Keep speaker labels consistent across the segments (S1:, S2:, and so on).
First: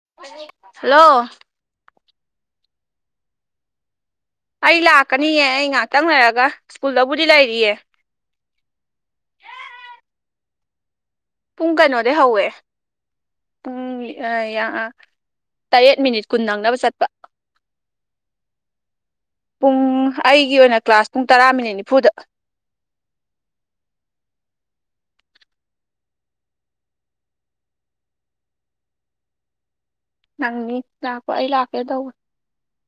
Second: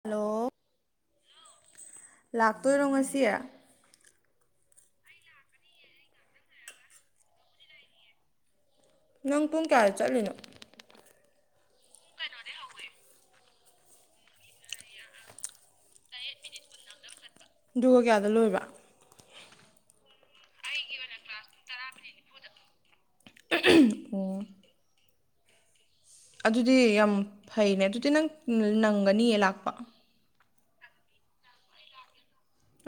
S1: hello
S2: hello
S1: ꯂꯥꯛꯇꯣꯏꯔꯣ ꯉꯁꯤ
S2: ꯑꯩ ꯂꯥꯛꯀꯅꯤꯌꯦ ꯑꯩ ꯉꯥꯏꯍꯥꯛꯇꯪ ꯂꯩꯔꯒ ꯁ꯭ꯀꯨꯜꯗꯕꯨꯗꯤ ꯂꯩꯔꯤꯌꯦ
S1: ꯅꯪ ꯄꯨꯡ ꯀꯌꯥꯗ ꯆꯠꯂꯤꯅꯣ
S2: ꯄꯨꯡ ꯀꯩꯅꯣꯗꯒꯤꯩ ꯍꯧꯋꯦ ꯄꯨꯡ ꯇꯔꯦꯠ ꯃꯤꯅꯤꯠ ꯀꯨꯟ ꯅꯪꯅꯕ ꯆꯠꯄ
S1: ꯑꯗꯨꯒ ꯀꯌꯥꯗ ꯂꯣꯏꯕ
S2: ꯄꯨꯡ ꯑꯩꯒꯤ ꯑꯣꯏꯅ ꯀ꯭ꯂꯥꯁ ꯄꯨꯡ ꯇꯔꯥ ꯃꯤꯅꯤꯠ ꯅꯤꯐꯨꯗ
S1: ꯑꯣ ꯑꯗꯨꯗꯤ ꯌꯥꯝ ꯐꯩꯅꯦ ꯑꯗꯨꯗꯤ ꯅꯪ ꯅꯪꯒꯅꯤꯌꯦ ꯂꯥꯛꯄ
S2: ꯅꯪꯅꯤ ꯂꯥꯛꯄ ꯑꯩ ꯂꯥꯛꯀꯦ ꯇꯧꯕ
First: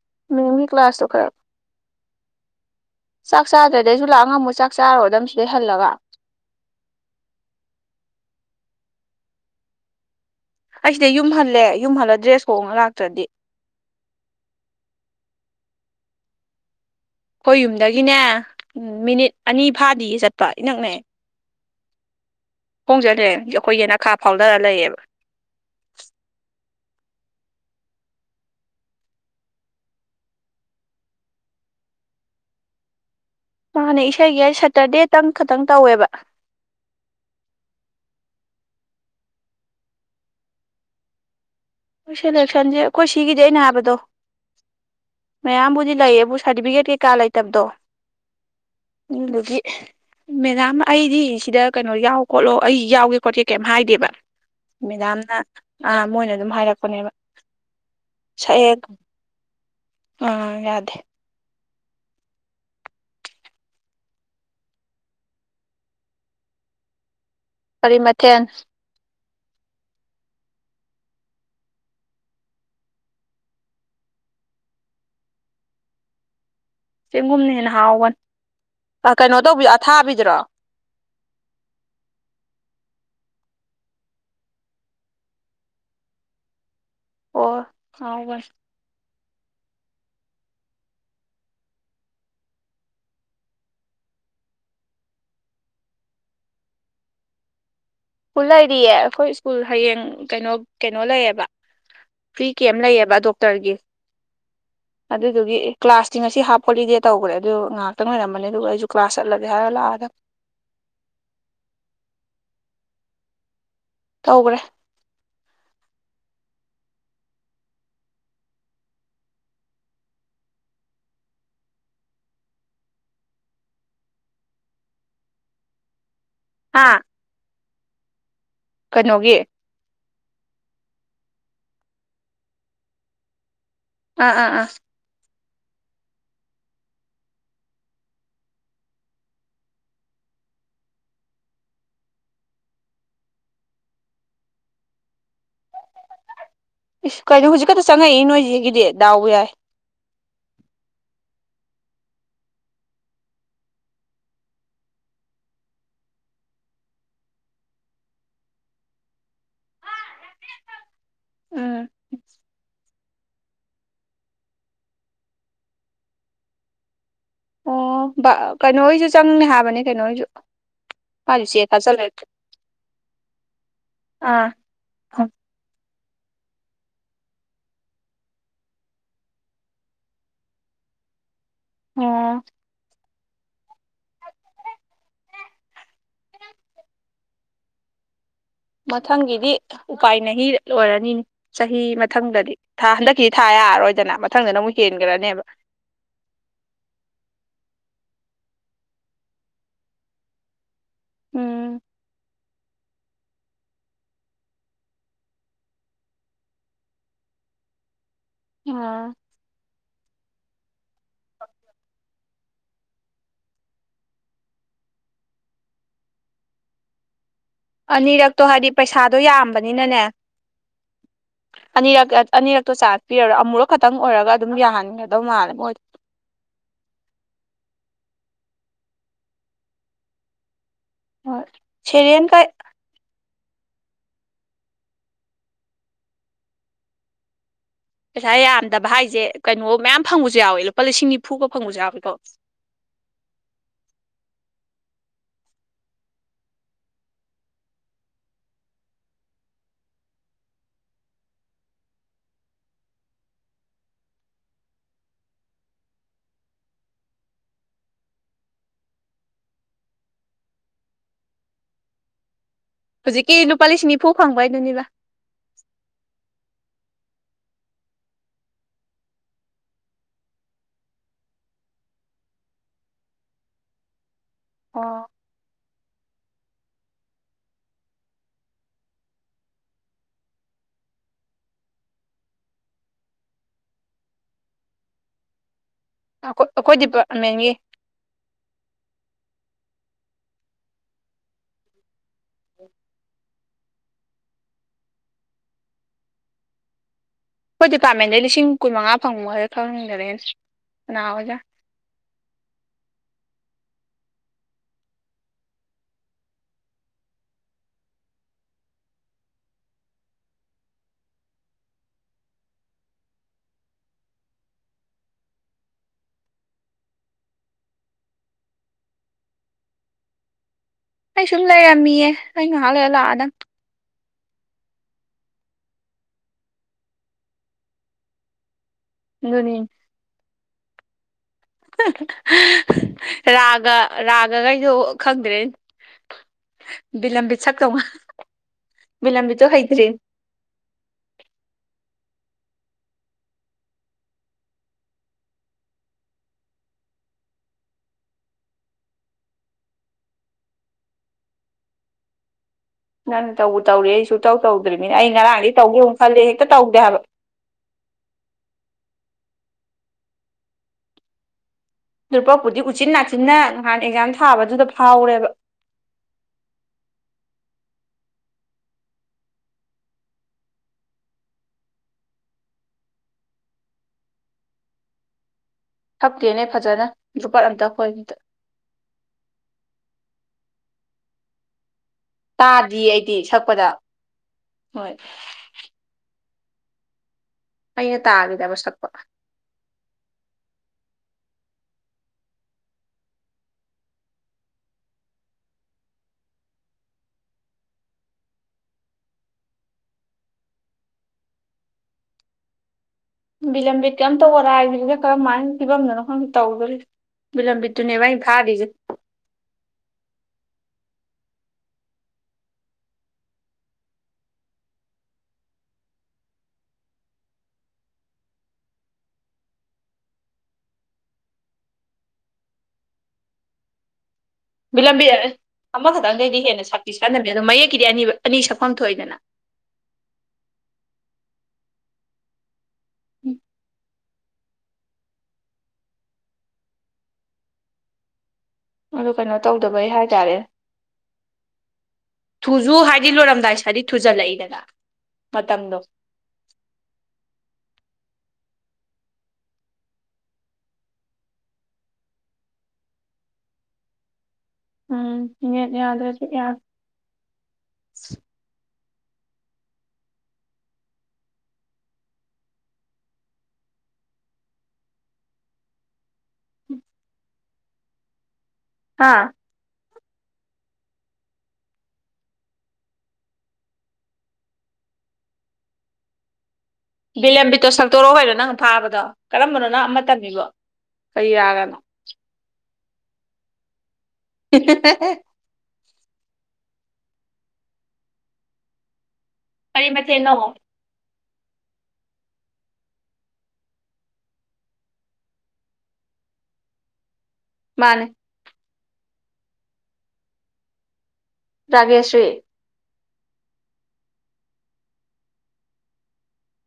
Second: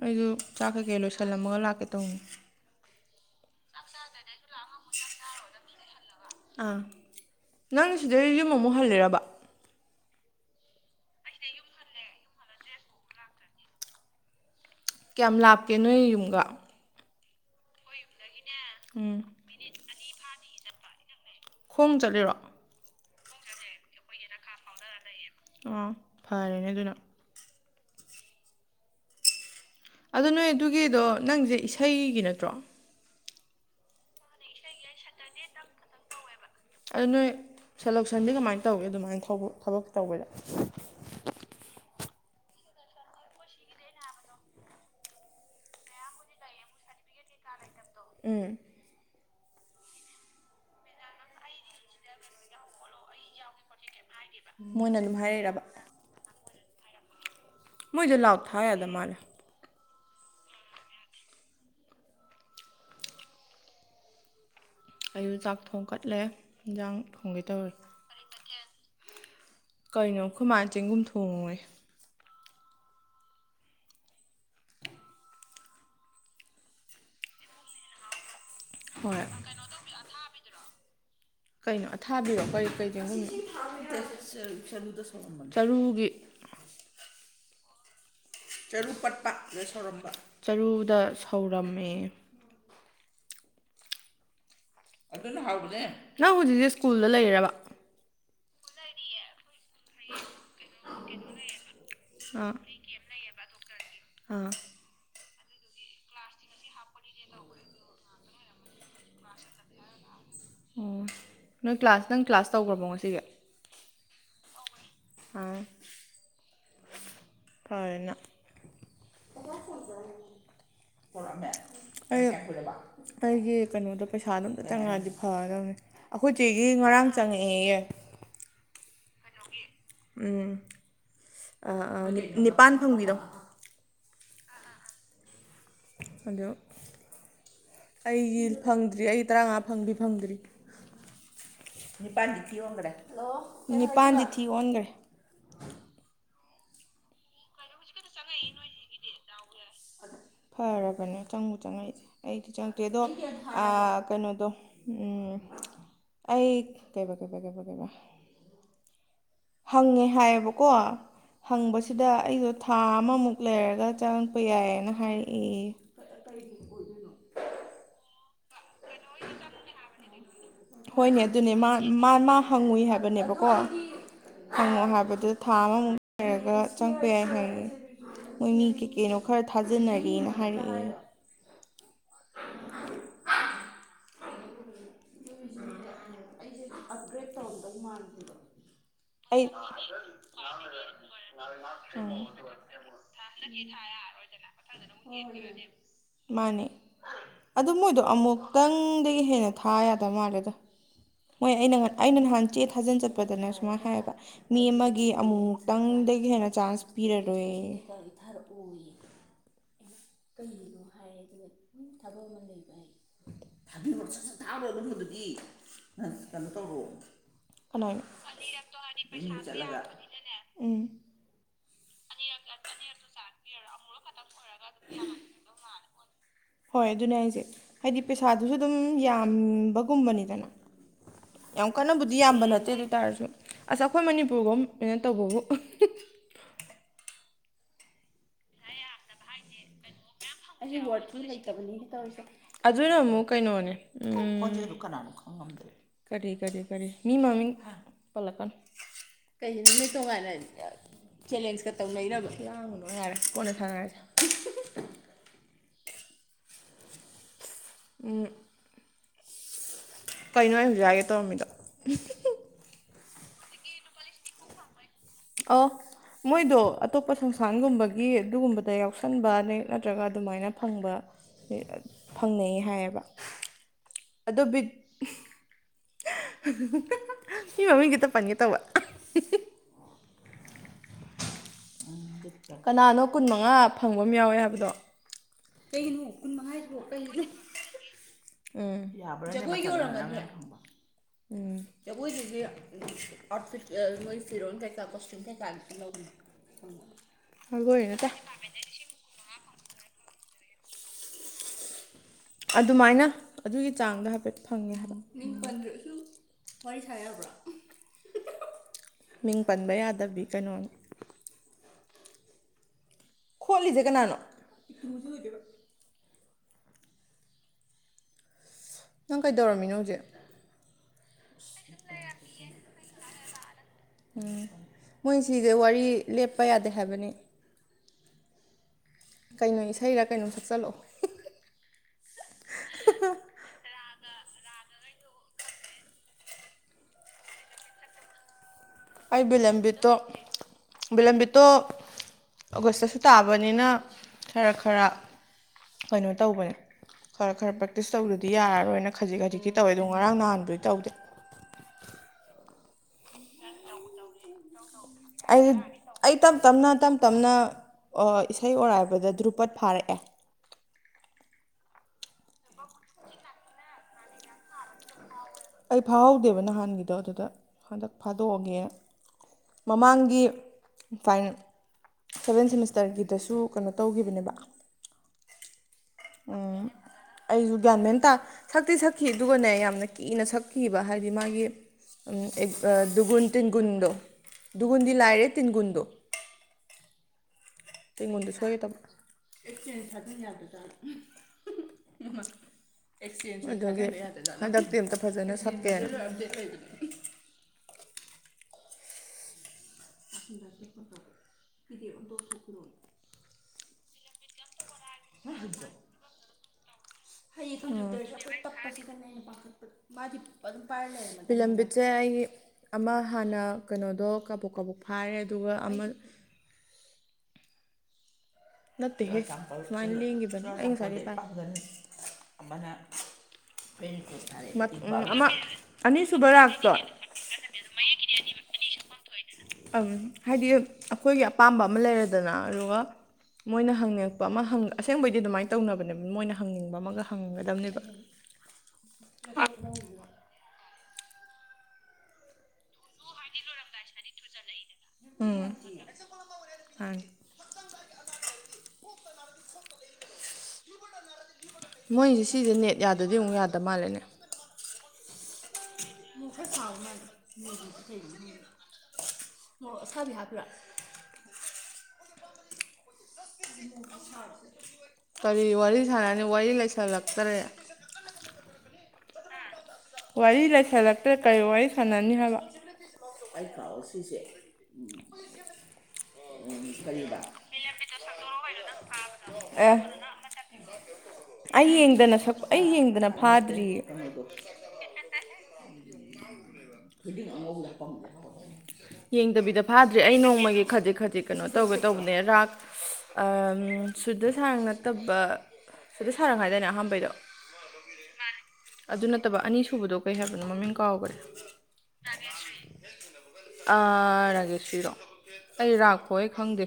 S1: ꯑꯩꯁꯨ
S2: ꯃꯦꯝꯒꯤ
S1: ꯆꯥꯛ ꯀꯩꯀꯩ
S2: ꯀ꯭ꯂꯥꯁꯇꯣ ꯈꯔ
S1: ꯂꯣꯏꯁꯤꯜꯂꯝꯃꯒ ꯂꯥꯛꯀꯦ ꯇꯧꯅꯤ
S2: ꯆꯥꯛ ꯆꯥꯗ꯭ꯔꯗꯩ ꯑꯩꯁꯨ ꯂꯥꯛꯑ ꯉꯝꯃꯨ ꯆꯥꯛ ꯆꯥꯔꯣ ꯑꯗꯨ ꯁꯤꯗꯩ ꯍꯜꯂꯒ
S1: ꯑꯥ ꯅꯪ ꯁꯤꯗꯩ ꯌꯨꯝ ꯑꯃꯨꯛ ꯍꯜꯂꯔꯕ
S2: ꯑꯩ ꯁꯤꯗ ꯌꯨꯝꯍꯜꯂꯦ ꯌꯨꯝꯍꯜꯂ ꯗ꯭ꯔꯦꯁ ꯈꯣꯡꯉ ꯂꯥꯛꯇ꯭ꯔꯗꯤ
S1: ꯀꯌꯥꯝ ꯂꯥꯞꯀꯦ ꯅꯣꯏ ꯌꯨꯝꯒ
S2: ꯍꯣꯏ ꯌꯨꯝꯗꯒꯤꯅꯦ
S1: ꯎꯝ
S2: ꯃꯤꯅꯤꯠ ꯑꯅꯤ ꯐꯥꯗꯤ ꯆꯠꯄ ꯏꯅꯛꯅꯦ
S1: ꯈꯣꯡ ꯆꯠꯂꯤꯔꯣ
S2: ꯍꯣꯡꯖꯜꯂꯦ ꯑꯩꯈꯣꯏꯒꯤ ꯅꯈꯥ ꯐꯥꯎꯊꯔ ꯂꯩꯌꯦꯕ
S1: ꯑꯥ ꯐꯔꯦꯅꯦ ꯑꯗꯨꯅ ꯑꯗꯣ ꯅꯣꯏ ꯑꯗꯨꯒꯤꯗꯣ ꯅꯪꯁꯦ ꯏꯁꯩꯒꯤ ꯅꯠꯇ꯭ꯔꯣ
S2: ꯃꯥꯥꯟꯅꯦ ꯏꯁꯩꯒꯤ ꯑꯩ ꯁꯦꯇꯔꯗꯦꯇꯪ ꯈꯛꯇꯪ ꯇꯧꯋꯦꯕ
S1: ꯑꯗꯨ ꯅꯣꯏ ꯁꯦꯂꯣꯛꯁꯟꯗꯤ ꯀꯃꯥꯏꯅ ꯇꯧꯒꯦ ꯑꯗꯨꯃꯥꯏꯅ ꯊꯕꯛ ꯇꯧꯕꯗ
S2: ꯑꯩꯣꯏ ꯁꯦꯂꯦꯛꯁꯟꯁꯦ ꯑꯩꯈꯣꯏ ꯁꯤꯒꯤꯗꯤ ꯑꯩꯅ ꯍꯥꯏꯕꯗꯣ ꯃꯌꯥꯝꯕꯨꯗꯤ ꯂꯩꯌꯦꯕꯨ ꯁꯥꯔꯇꯤꯐꯤꯀꯦꯠ ꯀꯩꯀꯥ ꯂꯩꯇꯕꯗꯣ
S1: ꯎꯝ
S2: ꯌꯗꯨꯗꯒꯤ ꯃꯦꯗꯥꯝ ꯑꯩꯗꯤ ꯁꯤꯗ ꯀꯩꯅꯣ ꯌꯥꯎ ꯈꯣꯠꯂꯣ ꯑꯩ ꯌꯥꯎꯒꯦ ꯈꯣꯠꯀꯦ ꯀꯩꯝ ꯍꯥꯏꯗꯦꯕ
S1: ꯃꯣꯏꯅ ꯑꯗꯨꯝ
S2: ꯃꯦꯗꯥꯝꯅ
S1: ꯍꯥꯏꯔꯛꯏꯔꯕ
S2: ꯑ ꯃꯣꯏꯅ ꯑꯗꯨꯝ ꯍꯥꯏꯔꯛꯄꯅꯦꯕ
S1: ꯃꯖꯂ ꯑꯣꯊꯥ ꯌꯥꯗꯃꯅ
S2: ꯎꯝ ꯌꯥꯗꯦ
S1: ꯑꯩꯁꯨ ꯆꯥꯛ ꯊꯣꯡ ꯀꯠꯂꯦ ꯌꯦꯟꯖꯥꯡ ꯊꯣꯡꯒꯦ ꯇꯧꯔꯦ
S2: ꯀꯔꯤ ꯃꯊꯦꯟ
S1: ꯀꯩꯅꯣ ꯑꯈꯨꯃꯥꯅ ꯆꯦꯡꯒꯨꯝ ꯊꯣꯡꯉꫭꯌꯦ
S2: ꯆꯦꯡꯒꯨꯝꯅ ꯍꯦꯟꯅ ꯍꯥꯎꯕꯅꯤ
S1: ꯍꯣꯏ
S2: ꯀꯩꯅꯣ ꯇꯧꯕꯤ ꯑꯊꯥꯕꯤꯗ꯭ꯔꯣ
S1: ꯀꯩꯅꯣ ꯑꯊꯥꯕꯤꯔꯣ ꯀꯔꯤ ꯀꯩꯗ ꯅꯨ ꯆꯔꯨꯒꯤ
S2: ꯑꯣ ꯍꯥꯎꯁ
S1: ꯆꯔꯨ ꯄꯠꯄ ꯁꯧꯔꯝꯕ ꯆꯔꯨꯗ ꯁꯧꯔꯝꯃꯦ ꯑꯗꯨ ꯍꯕꯅꯦ ꯅꯪ ꯍꯧꯖꯤꯛꯁꯦ ꯁ꯭ꯀꯨꯜꯗ ꯂꯩꯔꯕ
S2: ꯁ꯭ꯀꯨꯜ ꯂꯩꯔꯤꯌꯦ ꯑꯩꯈꯣꯏ ꯁ꯭ꯀꯨꯜ ꯍꯌꯦꯡ ꯀꯩꯅꯣ ꯀꯩꯅꯣ ꯂꯩꯌꯦꯕ ꯐ꯭ꯔꯤ
S1: ꯑꯥ
S2: ꯀꯦꯝ ꯂꯩꯌꯦꯕ ꯗꯣꯛꯇꯔꯒꯤ
S1: ꯑꯥ
S2: ꯑꯗꯨꯗꯨꯒꯤ ꯀ꯭ꯂꯥꯁꯇꯤ ꯉꯁꯤ ꯍꯥꯞ ꯍꯣꯂꯤꯗꯦ ꯇꯧꯕꯈ꯭ꯔꯦ ꯑꯗꯨ ꯉꯥꯏꯍꯥꯛꯇꯪ ꯂꯩꯔꯝꯃꯅꯤ ꯑꯗꯨꯒ ꯑꯩꯁꯨ ꯀ꯭ꯂꯥꯁ ꯆꯠꯂꯒꯦ ꯍꯥꯏꯔꯒ ꯂꯥꯛꯑꯗꯝ
S1: ꯑꯣ ꯅꯣꯏ ꯀ꯭ꯂꯥꯁ ꯅꯪ ꯀ꯭ꯂꯥꯁ ꯇꯧꯈ꯭ꯔꯕꯣ ꯉꯁꯤꯒꯤ
S2: ꯇꯧꯒꯔꯦ
S1: ꯑꯥ ꯀꯥꯏꯅ [unintelligible] ꯑꯩ ꯑꯩꯒꯤ ꯀꯩꯅꯣꯗꯣ ꯄꯩꯁꯥꯗꯣ ꯑꯝꯇ ꯆꯪꯉꯛꯑꯗꯤ ꯐꯗꯕꯅꯦ ꯑꯩꯈꯣꯏ ꯆꯦꯒꯤ
S2: ꯍꯥ
S1: ꯉꯔꯥꯡ ꯆꯪꯉꯛꯑꯦꯌꯦ
S2: ꯀꯩꯅꯣꯒꯤ
S1: ꯎꯝ ꯑ ꯑ ꯅꯤꯄꯥꯟ ꯐꯪꯕꯤꯗꯣ
S2: ꯑꯥ ꯑꯥ ꯑꯥ
S1: ꯑꯗꯨ ꯑꯩꯒꯤ ꯐꯪꯗ꯭ꯔꯤ ꯑꯩ ꯇꯔꯥꯃꯉꯥ ꯐꯪꯗꯤ ꯐꯪꯗ꯭ꯔꯤ ꯅꯤꯄꯥꯟꯗꯤ ꯊꯤ ꯑꫭꯟꯒꯔꯦ ꯅꯤꯄꯥꯟꯗꯤ ꯊꯤ ꯑꯣꯟꯒꯔꯦ
S2: ꯏꯁ ꯀꯩꯅꯣ ꯍꯧꯖꯤꯛ ꯈꯛꯇ ꯆꯪꯉꯛꯏ ꯅꯣꯏꯆꯦꯒꯤꯗꯤ ꯗꯥꯎꯕꯨ ꯌꯥꯏ
S1: ꯐꯔꯕꯅꯦ ꯆꯪꯕꯨ ꯆꯪꯉꯛꯏꯁꯦ ꯑꯩꯗꯤ ꯆꯪꯛꯇꯦ ꯑꯗꯣ ꯑ ꯀꯩꯅꯣꯗꯣ ꯎꯝ ꯑꯩ ꯀꯩꯕꯥ ꯀꯩꯕ ꯀꯩꯕ ꯀꯩꯕ ꯍꯪꯉꯦ ꯍꯥꯏꯌꯦꯕꯀꯣ
S2: ꯎꯝ
S1: ꯍꯪꯕꯁꯤꯗ ꯑꯩꯗꯣ ꯊꯥ ꯑꯃꯃꯨꯛ ꯂꯩꯔꯒ ꯆꯪꯉꯛꯄ ꯌꯥꯏꯌꯦꯅ ꯍꯥꯏꯔꯛꯑꯦꯌꯦ [inaudible]
S2: ꯑꯣ ꯕ ꯀꯩꯅꯣꯁꯨ ꯆꯪꯅꯤ ꯍꯥꯏꯕꯅꯤ ꯀꯩꯅꯣꯁꯨ
S1: ꯍꯣꯏꯅꯦ ꯑꯗꯨꯅꯦ ꯃꯥ ꯃꯥ ꯃꯥ ꯍꯪꯉꯨꯏ ꯍꯥꯏꯕꯅꯦꯕꯀꯣ
S2: ꯑꯥ
S1: ꯍꯪꯉꯣ ꯍꯥꯏꯕꯗꯨ ꯊꯥ ꯑꯃꯃꯨꯛ ꯂꯩꯔꯒ ꯆꯪꯉꯛꯄ ꯌꯥꯏ ꯍꯥꯏꯌꯦ ꯃꯣꯏ ꯃꯤ ꯀꯩꯀꯩꯅꯣ ꯈꯔ ꯊꯥꯖꯟꯅꯔꯤꯅ ꯍꯥꯏꯔꯛꯑꯦꯌꯦ
S2: ꯑꫭ
S1: ꯑꯞꯒ꯭ꯔꯦꯗ ꯇꯧꯔꯝꯗꯧ ꯃꯥꯟꯈꯤꯕ
S2: ꯃꯊꯪꯒꯤꯗꯤ ꯎꯄꯥꯏ ꯅꯍꯤ ꯂꯣꯏꯔꯅꯤꯅꯦ ꯆꯍꯤ ꯃꯊꯪꯗꯗꯤ ꯊꯥ ꯍꯟꯗꯛ ꯁꯤ ꯊꯥ ꯌꯥꯔꯔꯣꯏꯗꯅ ꯃꯊꯪꯗꯅ ꯑꯃꯨꯛ ꯍꯦꯟꯈ꯭ꯔꯅꯦꯕ
S1: ꯃꯥꯅꯦ ꯑꯗꯨ ꯃꯣꯏꯗꯣ ꯑꯃꯨꯛꯇꯪꯗꯒꯤ ꯍꯦꯟꯅ ꯊꯥ ꯌꯥꯗꯕ ꯃꯥꯜꯂꯦꯗ ꯍꯣꯏ ꯑꯩꯅ
S2: ꯎꯝ
S1: ꯑꯩꯅ ꯅꯍꯥꯟ ꯆꯦ ꯊꯥꯖꯤꯟ ꯆꯠꯄ ꯄꯗꯅꯦ ꯁꯨꯃꯥꯏ ꯍꯥꯏꯌꯦꯕ ꯃꯤ ꯑꯃꯒꯤ ꯑꯃꯨꯃꯨꯛꯇꯪꯗꯒꯤ ꯍꯦꯟꯅ ꯆꯥꯟꯁ ꯄꯤꯔꯔꯣꯏꯌꯦ
S2: ꯎꯝ
S1: [unintelligible] ꯊꯥꯕꯤꯒ꯭ꯔꫭ ꯁꯠ ꯁꯠ ꯊꯥꯔꯣ ꯑꯗꯨꯒꯨꯝꯕꯗꯨꯗꯤ ꯀꯩꯅꯣ ꯇꯧꯔꯣ
S2: ꯑꯅꯤꯔꯛꯇꯣ ꯍꯥꯏꯗꯤ ꯄꯩꯁꯥꯗꯣ ꯌꯥꯝꯕꯅꯤꯅꯅꯦ
S1: ꯎꯝ
S2: ꯑꯅꯤꯔꯛ ꯑꯅꯤꯔꯛꯇꯣ ꯆꯥꯟꯁ ꯄꯤꯔꯔꯣꯏ ꯑꯃꯨꯔꯛ ꯈꯛꯇꯪ ꯑꯣꯏꯔꯒ ꯑꯗꯨꯝ ꯌꯥꯍꯟꯒꯗꯧ ꯃꯥꯜꯂꯦ ꯃꯣꯏꯗꫭ
S1: ꯍꯣꯏ ꯑꯗꯨꯅꯦ ꯍꯥꯏꯁꯦ ꯍꯥꯏꯗꯤ ꯄꯩꯁꯥꯗꯨꯁꯨ ꯑꯗꯨꯝ ꯌꯥꯝꯕꯒꯨꯝꯕꯅꯤꯗꯅ
S2: ꯍꯣꯏ
S1: ꯌꯥꯝ ꯀꯟꯅꯕꯨꯗꯤ
S2: ꯁꯦꯔꯦꯟ ꯀ
S1: ꯌꯥꯝꯕ ꯅꯠꯇꯦ ꯑꯗꯨ ꯑꯣꯏꯇꯥꯔꯁꯨ ꯑꯁ ꯑꯩꯈꯣꯏ ꯃꯅꯤꯄꯨꯔꯒꯅ ꯇꯧꯕꯕꯨ
S2: ꯄꯩꯁꯥ ꯌꯥꯝꯗꯕ ꯍꯥꯏꯁꯦ ꯀꯩꯅꯣ ꯃꯌꯥꯝ ꯐꯪꯕꯁꯨ ꯌꯥꯎꯋꯦ ꯂꯨꯄꯥ ꯂꯤꯁꯤꯡ ꯅꯤꯐꯨꯒ ꯐꯪꯕꯁꯨ ꯌꯥꯎꯋꯦꯀꯣ
S1: ꯑꯗꯨꯅ ꯑꯃꯨꯛ ꯀꯩꯅꯣꯅꯦ ꯎ ꯀꯔꯤ ꯀꯔꯤ ꯀꯔꯤ ꯃꯤ ꯃꯃꯤꯡ ꯄꯜꯂꯛꯀꯥꯟ ꯀꯩ ꯅꯨꯃꯤ ꯇꯣꯡꯉꯥꯏꯅ ꯆꯦꯂꯦꯟꯖꯀ ꯇꯧꯅꯩꯔꯕ ꯂꯥꯡꯕꯅꯅꯨꯡ ꯉꯥꯏꯔꯦ ꯀꯣꯟꯅ ꯁꯥꯟꯅꯔꯁꯦ ꯎꯝ ꯀꯩꯅꯣ ꯑꯩ ꯍꯧꯖꯤꯛ ꯌꯥꯒꯦ ꯇꯧꯔꯝꯃꯤꯗꯣ
S2: ꯍꯧꯖꯤꯛꯀꯤ ꯂꯨꯄꯥ ꯂꯤꯁꯤꯡ ꯅꯤꯐꯨ ꯐꯪꯕꯩ ꯗꯨꯅꯤꯕ
S1: ꯑꯣ ꯃꯣꯏꯗꯣ ꯑꯇꯣꯞꯄ ꯁꯪꯁꯊꯥꯟꯒꯨꯝꯕꯒꯤ ꯑꯗꯨꯒꯨꯝꯕꯗ ꯌꯥꯎꯁꯟꯕ ꯅ ꯅꯠꯇ꯭ꯔꯒ ꯑꯗꯨꯃꯥꯏꯅ ꯐꯪꯕ ꯐꯪꯅꯩ ꯍꯥꯏꯌꯦꯕ ꯑꯗꯨ ꯕꯤꯠ
S2: ꯑꯣ
S1: [unintelligible] ꯃꯤ ꯃꯃꯤꯡꯁꯦ ꯍꯦꯇ ꯄꯟꯒꯦ ꯇꯧꯕ [unintelligible] ꯀꯅꯥꯅꯣ ꯀꯨꯟꯃꯉꯥ ꯐꯪꯕ ꯑꯃ ꯌꯥꯎꯋꯦ ꯍꯥꯏꯕꯗꯣ ꯀꯩꯅꯣ ꯀꯨꯟ
S2: ꯑꯩꯈꯣꯏ ꯑꯩꯈꯣꯏ
S1: ꯃꯉꯥꯏꯁꯤꯣ ꯀꯩꯅ
S2: ꯗꯤꯄꯥꯔꯠꯃꯦꯟꯒꯤ
S1: ꯎꯝ ꯎꯝ ꯖꯒꯣꯏꯗꯨꯗꯤ ꯑꯥꯎꯠꯐꯤꯠ ꯃꯣꯏ ꯐꯤꯔꯣꯟꯜ ꯀꯩꯀꯥ ꯀꯣꯁꯇ꯭ꯌꯨꯝ ꯀꯩꯀꯥꯅꯁꯨ ꯂꯧꯅꯤꯡꯅꯤ ꯎꯝ
S2: ꯑꯩꯈꯣꯏ ꯗꯤꯄꯥꯔꯠꯃꯦꯟꯗꯩ ꯂꯤꯁꯤꯡ ꯀꯨꯟꯃꯉꯥ ꯐꯪꯉꯣ ꯍꯥꯏꯔ ꯈꯪꯖꯔꯦ ꯀꯅꯥ ꯑꯣꯖꯥ
S1: ꯑꯗꯨꯃꯥꯏꯅ ꯑꯗꯨꯒꯤ ꯆꯥꯡꯗ ꯍꯥꯏꯐꯦꯠ ꯐꯪꯉꯦ ꯍꯥꯏ ꯃꯤꯡ ꯄꯟꯕ ꯌꯥꯗꯕꯤ ꯀꯩꯅꯣ ꯈꯣꯠꯂꯤꯁꯦ ꯀꯅꯥꯅꯣ ꯅꯪ ꯀꯩꯗꯧꯔꯝꯃꯤꯅꯣ ꯍꯧꯖꯤꯛ
S2: ꯑꯩ ꯁꯨꯝ ꯂꯩꯔꯝꯃꯤꯌꯦ ꯅ ꯉꯥꯏꯍꯥꯛ ꯂꯩꯔ ꯂꯥꯛꯑ ꯅꯪ
S1: ꯎꯝ ꯃꯣꯏ ꯁꯤꯁꯦ ꯋꯥꯔꯤ ꯂꯦꯞꯄ ꯌꯥꯗꯦ ꯍꯥꯏꯕꯅꯤ
S2: ꯑꯗꯨꯅꯤ
S1: ꯀꯩꯅꯣ ꯏꯁꯩꯔ ꯀꯩꯅꯣꯝ ꯁꯛꯆꯜꯂꯛꯑꯣ
S2: ꯔꯥꯒ ꯔꯥꯒ ꯀꯩꯁꯨ ꯈꯪꯗ꯭ꯔꯦ ꯕꯤꯂꯝꯕꯤꯠ ꯆꯀ ꯇꯧꯉ
S1: ꯑꯩ
S2: ꯕꯤꯂꯕꯤꯗꯣ ꯍꯩꯇ꯭ꯔꯤ
S1: ꯕꯤꯂꯝꯕꯤꯠꯇꯣ ꯕꯤꯂꯝꯕꯤꯠꯇꯣ ꯑꯣꯒꯁꯇꯁꯨ ꯇꯥꯕꯅꯤꯅ ꯈꯔ ꯈꯔ ꯀꯩꯅꯣ ꯇꯧꯕꯅꯦ ꯈꯔ ꯈꯔ ꯄ꯭ꯔꯦꯛꯇꯤꯁ ꯇꯧꯗꯗꯤ ꯌꯥꯔꯔꯣꯏꯅ ꯈꯖꯤꯛ ꯈꯖꯤꯛꯀꯤ ꯇꯧꯑꯦ ꯑꯗꯨꯣ ꯉꯔꯥꯡ ꯅꯍꯥꯟꯕꯨꯗꯤ ꯇꯧꯗꯦ
S2: ꯅꯪ ꯇꯧꯕ ꯇꯧꯔ ꯑꯩꯁꯨ ꯇꯧ ꯇꯧꯗ꯭ꯔꯤꯕꯅꯤꯅ ꯑꯩ ꯉꯔꯥꯡꯗꯤ ꯇꯧꯒꯦꯨ ꯈꯜꯜꯂꯤꯦ ꯍꯦꯛꯇ ꯇꯧꯗꯦ ꯍꯥꯏꯕ
S1: ꯑꯗꯨꯅ ꯑꯣ ꯏꯁꯩ ꯑꯣꯔꯥꯏꯕꯗ ꯗꯙ꯭ꯔꯨꯄꯠ ꯐꯥꯔꯛꯑꯦ
S2: ꯂꯨꯄꯥꯄꯨꯗꯤ ꯎꯆꯤꯟ ꯅꯥꯆꯤꯟꯅ ꯅꯍꯥꯟ ꯑꯦꯛꯖꯥꯝ ꯊꯥꯕꯗꯨꯗ ꯐꯥꯎꯔꯦꯕ
S1: ꯑꯩ ꯐꯥꯍꯧꯗꯦꯕ ꯅꯍꯥꯟꯒꯤꯗꯣ ꯑꯗꯨꯗ ꯍꯟꯗꯛ ꯐꯥꯗꯣꯛꯑꯒꯦ ꯃꯃꯥꯡꯒꯤ ꯐꯥꯏꯟ ꯁꯕꯦꯟ ꯁꯦꯃꯤꯁꯇꯔꯒꯤꯗꯁꯨ ꯀꯩꯅꯣ ꯇꯧꯈꯤꯕꯅꯦꯕ
S2: ꯊꯞꯇꯦꯅꯦ
S1: ꯎꯝ
S2: ꯐꯖꯅ ꯨꯄꯥꯠ
S1: ꯑꯩꯁꯨ
S2: ꯑꯝꯇ
S1: ꯒ꯭ꯌꯥꯟ ꯃꯦꯟ ꯇꯥ
S2: ꯍꯣꯏꯗ
S1: ꯁꯛꯇꯤ ꯁꯛꯈꯤ ꯑꯗꯨꯒꯅꯦ ꯌꯥꯝꯅ ꯀꯤꯅ ꯁꯛꯈꯤꯕ ꯍꯥꯏꯗꯤ ꯃꯥꯒꯤ
S2: ꯇꯥꯗꯤꯌꯦ ꯑꯩꯗꯤ
S1: ꯗꯨꯒꯨꯟ
S2: ꯁꯛꯄꯗ
S1: ꯇꯤꯟꯒꯨꯟꯗꯣ ꯗꯨꯒꯨꯟꯗꯤ
S2: ꯍꯣꯏ
S1: ꯂꯥꯏꯔꯦ ꯇꯤꯟꯒꯨꯟꯗꯣ
S2: ꯑꯩꯅ
S1: ꯑꯩꯉꯣꯟꯗ
S2: ꯇꯥꯈꯤꯗꯕ
S1: ꯁꯣꯏꯒꯦꯗꯕ
S2: ꯁꯛꯄ
S1: ꯑꯗꯨꯗꯒꯤ ꯍꯟꯗꯛ ꯇꯦꯜꯇ ꯐꯖꯅ ꯁꯛꯀꯦꯅ ꯑꯗ ꯀꯤꯗꯤꯗꯣꯒꯨꯔꯣ
S2: ꯕꯤꯂꯝꯕꯤꯠ ꯀꯩꯝ ꯇꯧꯔ ꯍꯥꯏꯗꯨꯅꯤꯅ ꯀꯔꯝꯍꯥꯏꯅ ꯐꯤꯕꯝꯗꯅꯣ ꯈꯪꯗꯦ ꯇꯧꯗꯣꯔꯤꯦ
S1: ꯍ ꯃꯥꯗꯤ ꯄꯣꯛꯄ ꯑꯗꯨꯝ ꯄꯥꯏꯔ ꯂꯩꯔꯦ ꯕꯤꯂꯝꯕꯤꯠꯁꯦ ꯑꯩꯒꯤ ꯑꯃ ꯍꯥꯟꯅ ꯀꯩꯅꯣꯗꯣ ꯀꯥꯕꯣꯛ ꯀꯥꯕꯣꯛ ꯐꯥꯔꯦ ꯑꯗꯨꯒ ꯑꯃ ꯅꯠꯇꯦꯍꯦ ꯁꯨꯃꯥꯏꯅ ꯂꯦꯡꯈꯤꯕꯅꯤ ꯑꯩ ꯉꯁꯥꯏꯗꯒꯤ
S2: ꯕꯤꯂꯝꯕꯤꯠ
S1: ꯄꯥꯏ ꯑꯅꯤꯁꯨꯕ ꯔꯥꯛꯇꯣ
S2: ꯀꯥꯟꯅ ꯃꯩꯠꯂꯨ ꯃꯌꯦꯛꯀꯤꯗꯤ ꯑꯅꯤ ꯑꯅꯤ ꯁꯛꯐꯝ ꯊꯣꯛꯏꯗꯅ
S1: ꯍꯥꯏꯗꯤ ꯑꯩꯈꯣꯏꯒꯤ ꯑꯄꯥꯝꯕ ꯑꯃ ꯂꯩꯔꯗꯅ ꯑꯗꯨꯒ ꯃꯣꯏꯅ ꯍꯪꯉ ꯑꯄ ꯑꯃ ꯑꯁꯦꯡꯕꯩꯗꯤ ꯑꯗꯨꯃꯥꯏꯅ ꯇꯧꯅꯕꯅꯦ ꯃꯣꯏꯅ ꯍꯪꯅꯤꯡꯕ ꯑꯃꯒ ꯍꯪꯅꯤꯡꯒꯗꯕꯅꯦꯕ
S2: ꯑꯗꯨ ꯀꯩꯅꯣ ꯇꯧꯗꯕꯩ ꯍꯥꯏꯇꯥꯔꯦ ꯊꯨꯖꯨ ꯍꯥꯏꯗꯤ ꯂꯣꯏꯔꯝꯗꯥꯏꯁꯤ ꯍꯥꯏꯗꯤ ꯊꯨꯖꯜꯂꯛꯏꯗꯅ
S1: ꯎꯝ
S2: ꯃꯇꯝꯗꯣ
S1: ꯍꯥꯏ ꯃꯣꯏꯁꯦ ꯁꯤꯁꯦ ꯅꯦꯠ ꯌꯥꯗꯗꯤ ꯑꯃꯨꯛ ꯌꯥꯗ ꯃꯥꯜꯂꯦꯅꯦ
S2: ꯎꯝ ꯅꯦꯠ ꯌꯥꯗꯔꯦ
S1: ꯃ ꯈꯔ ꯁꯥꯎ ꯃꯥꯅ ꯑꯁꯥꯕꯤ ꯍꯥꯞꯄ꯭ꯔꯥ ꯀꯔꯤ ꯋꯥꯔꯤ ꯁꯥꯟꯅꯅꯤ ꯋꯥꯔꯤ ꯂꯩꯁꯜꯂꯛꯇ꯭ꯔꯦ
S2: ꯍꯥꯥ
S1: ꯋꯥꯔꯤ ꯂꯩꯁꯜꯂꯛꯇ꯭ꯔ ꯀꯔꯤ ꯋꯥꯔꯤ ꯁꯥꯟꯅꯅꯤ ꯍꯥꯏꯕ ꯑꯩ ꯈꯥꯛꯑꯣ ꯁꯤꯁꯦ ꯎꯝ
S2: ꯕꯤꯂꯦꯝꯕꯤꯠꯇꯣ ꯁꯛꯇꯣꯔꯛꯑꯣ ꯍꯅꯣ ꯅꯪ ꯐꯥꯕꯗꯣ ꯀꯔꯝꯕꯅꯣ
S1: ꯑꯦ
S2: ꯅꯪ ꯑꯃ ꯇꯝꯃꯤꯕꯣ ꯀꯔꯤ ꯌꯥꯒꯅꯣ
S1: ꯏꯪꯗꯅ ꯁꯛ ꯑꯩ ꯌꯦꯡꯗꯅ ꯐꯥꯗ꯭ꯔꯤꯌꯦ
S2: [unintelligible]
S1: ꯌꯦꯡꯗꯕꯤꯗ
S2: ꯀꯔꯤ
S1: ꯐꯥꯗ꯭ꯦ ꯑꯩ
S2: ꯃꯊꯦꯜꯅꯣ
S1: ꯅꯣꯡꯃꯒꯤ ꯈꯖꯤꯛ ꯈꯖꯤꯛ ꯀꯩꯅꯣ ꯇꯧꯒꯦ ꯇꯧꯕꯅꯦ ꯔꯥꯛ ꯁꯨꯗ ꯁꯥꯡ ꯅꯠꯇꯕ ꯁꯖꯤ ꯁꯥꯔꯝ ꯍꯥꯏꯗꯅꯦ ꯑꯍꯥꯟꯕꯩꯗꯣ
S2: ꯃꯥꯅꯦ
S1: ꯑꯗꯨ ꯅꯠꯇꯕ ꯑꯅꯤ ꯁꯨꯕꯗꯣ ꯀꯩ ꯍꯥꯏꯕꯅꯣ ꯃꯃꯤꯡ ꯀꯥꯎꯈ꯭ꯔꯦ
S2: ꯔꯥꯒꯦꯁ꯭ꯔꯤ
S1: UNINTELLIGIBLE ꯑꯥ ꯔꯥꯒꯦ ꯁꯤꯔꯣ ꯑꯩ ꯂꯥꯛꯄꯣ ꯑꯩ ꯈꯪꯗꯦ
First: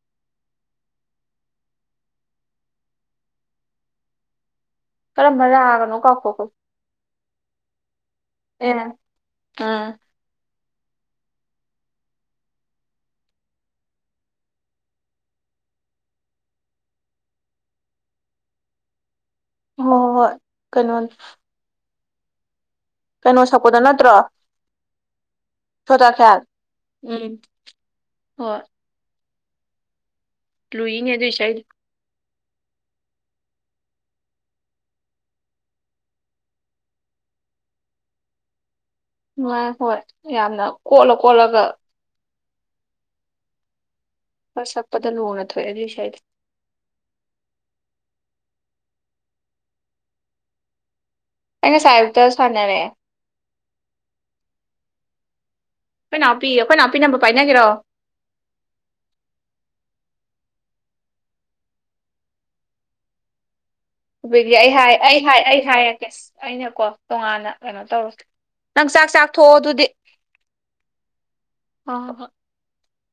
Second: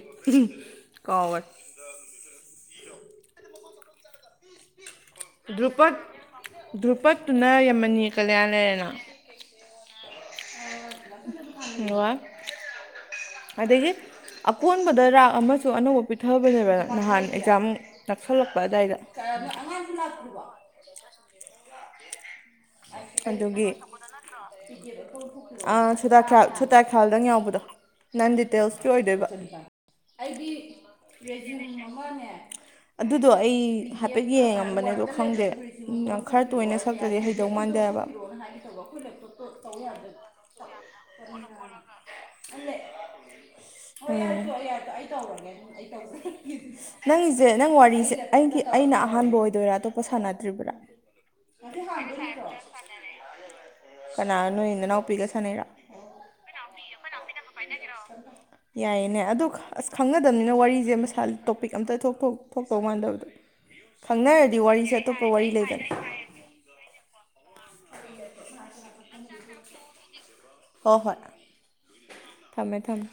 S1: ꯀꯥꯎꯔꯁꯤꯦ
S2: ꯀꯔꯝꯕ
S1: ꯗ꯭ꯔꯨꯄꯠ
S2: ꯔꯒꯅꯣ ꯀꯥꯎꯊꯛꯄꯒꯤ
S1: ꯗ꯭ꯔꯨꯄꯠꯇꯨꯅ ꯌꯥꯝꯃꯅꯤ ꯀꯂꯌꯥꯟ ꯂꯩꯔꯅ
S2: ꯎ
S1: ꯑꯗꯒꯤ ꯑꯀꯣꯟꯕꯗ ꯔꯥꯛ ꯑꯃꯁꯨ ꯑꯅꯧꯕ ꯄꯤꯊꯕꯅꯦꯕ ꯅꯍꯥꯟ ꯑꯦꯛꯖꯥꯝ ꯅꯛꯁꯜꯂꯛꯄ ꯑꯗꯨꯗꯥꯋꯥꯏꯗ
S2: ꯍꯣꯏ ꯍꯣꯏ ꯍꯣꯏ ꯀꯩꯅꯣ ꯀꯩꯅꯣ
S1: ꯑꯗꯨꯒꯤ
S2: ꯁꯛꯄꯗꯣ ꯅꯠꯇ꯭ꯔꯣ
S1: ꯑꯥ
S2: ꯁꯣꯗꯥ
S1: ꯁꯨꯜ
S2: ꯈ꯭ꯌꯥꯜ
S1: ꯁꯨꯇꯈꯥꯜꯗꯪ
S2: ꯎꯝ
S1: ꯌꯥꯎꯕꯗꯣ ꯅꯪ
S2: ꯍꯣꯏ
S1: ꯗꯤꯇꯦꯜꯁ ꯆꯣꯏꯗꯕ ꯑꯩꯗꯤ
S2: ꯂꯨꯏꯅꯦ ꯑꯗꯨꯏ ꯏꯁꯩꯗꯣ
S1: ꯔꯦꯖꯤꯃꯦꯟ ꯑꯃꯅꯦ ꯑꯗꯨꯗꯣ ꯑꯩ ꯍꯥꯏꯐꯦꯠ ꯌꯦꯡꯉꯝꯕꯅꯦꯗꯣ ꯈꯪꯗꯦ ꯈꯔ ꯇꯣꯏꯅ ꯁꯛꯇꯗꯤ ꯍꯥꯏ ꯗꯧ ꯃꯥꯟꯗꯕ
S2: ꯉꯥꯏ ꯍꯣꯏ ꯌꯥꯝꯅ ꯀꯣꯠꯂ ꯀꯣꯠꯂꯒ ꯈꯔ ꯁꯛꯄꯗ ꯂꯨꯅ
S1: UNINTELLIGIBLE
S2: ꯊꯣꯛꯑꯦ ꯑꯗꯨꯏ ꯏꯁꯩꯗꯣ
S1: ꯅꯪꯒꯤꯁꯦ ꯅꯪ ꯋꯥꯔꯤꯁꯦ ꯑꯩꯒꯤ ꯑꯩꯅ ꯑꯍꯥꯟꯕ ꯑꯣꯏꯗꯣꯏꯔꯥ ꯑꯇꯣꯞꯄ ꯁꯥꯟꯅꯗ꯭ꯔꯤꯕ꯭ꯔꯥ INAUDIBLE
S2: ꯑꯩ ꯉꯁꯥꯏꯌꯨꯇ ꯁꯥꯟꯅꯔꯦ
S1: ꯀꯅꯥ ꯅꯣꯏ ꯅꯅꯥꯎꯄꯤꯤꯒ ꯁꯅꯔꯥ
S2: ꯑꯩꯈꯣꯏꯅꯥꯄꯤ ꯑꯩꯈꯣꯏ ꯅꯥꯎꯄꯤ ꯅꯝꯕ ꯄꯥꯏꯅꯦꯔꯣ
S1: ꯌꯥꯏꯌꯦꯅꯦ ꯑꯗꯣ ꯑꯁ ꯈꯪꯒꯗꯕꯅꯤꯅ ꯋꯥꯔꯤꯁꯦ ꯃꯁꯥ ꯇꯣꯄꯤꯛ ꯑꯝꯇ ꯊꯣꯛꯇꯧ ꯃꯥꯟꯗꯕꯗꯣ [unintelligible]
S2: ꯕꯤꯗꯤ ꯑꯩ ꯍꯥꯏ
S1: ꯋꯥꯔꯤꯁꯦ
S2: ꯑꯩ
S1: ꯑꯇꯣꯞꯄ
S2: ꯍꯥꯏ
S1: ꯋꯥꯔꯤ
S2: ꯑꯩ
S1: ꯂꯩꯗꯅ
S2: ꯍꯥꯏꯔꯒꯦ ꯑꯩꯅꯀꯣ ꯇꯣꯉꯥꯟꯅ ꯀꯩꯅꯣ ꯇꯧꯔꯦ ꯅꯪ ꯆꯥꯛ ꯆꯥꯛꯊꯣꯛꯑꯣ ꯑꯗꯨꯗꯤ
S1: ꯍꯣꯏ ꯍꯣꯏ
S2: ꯍꯣꯏ ꯍꯣꯏ ꯍꯣꯏ
S1: ꯊꯝꯃꯦ ꯊꯝꯃꯦ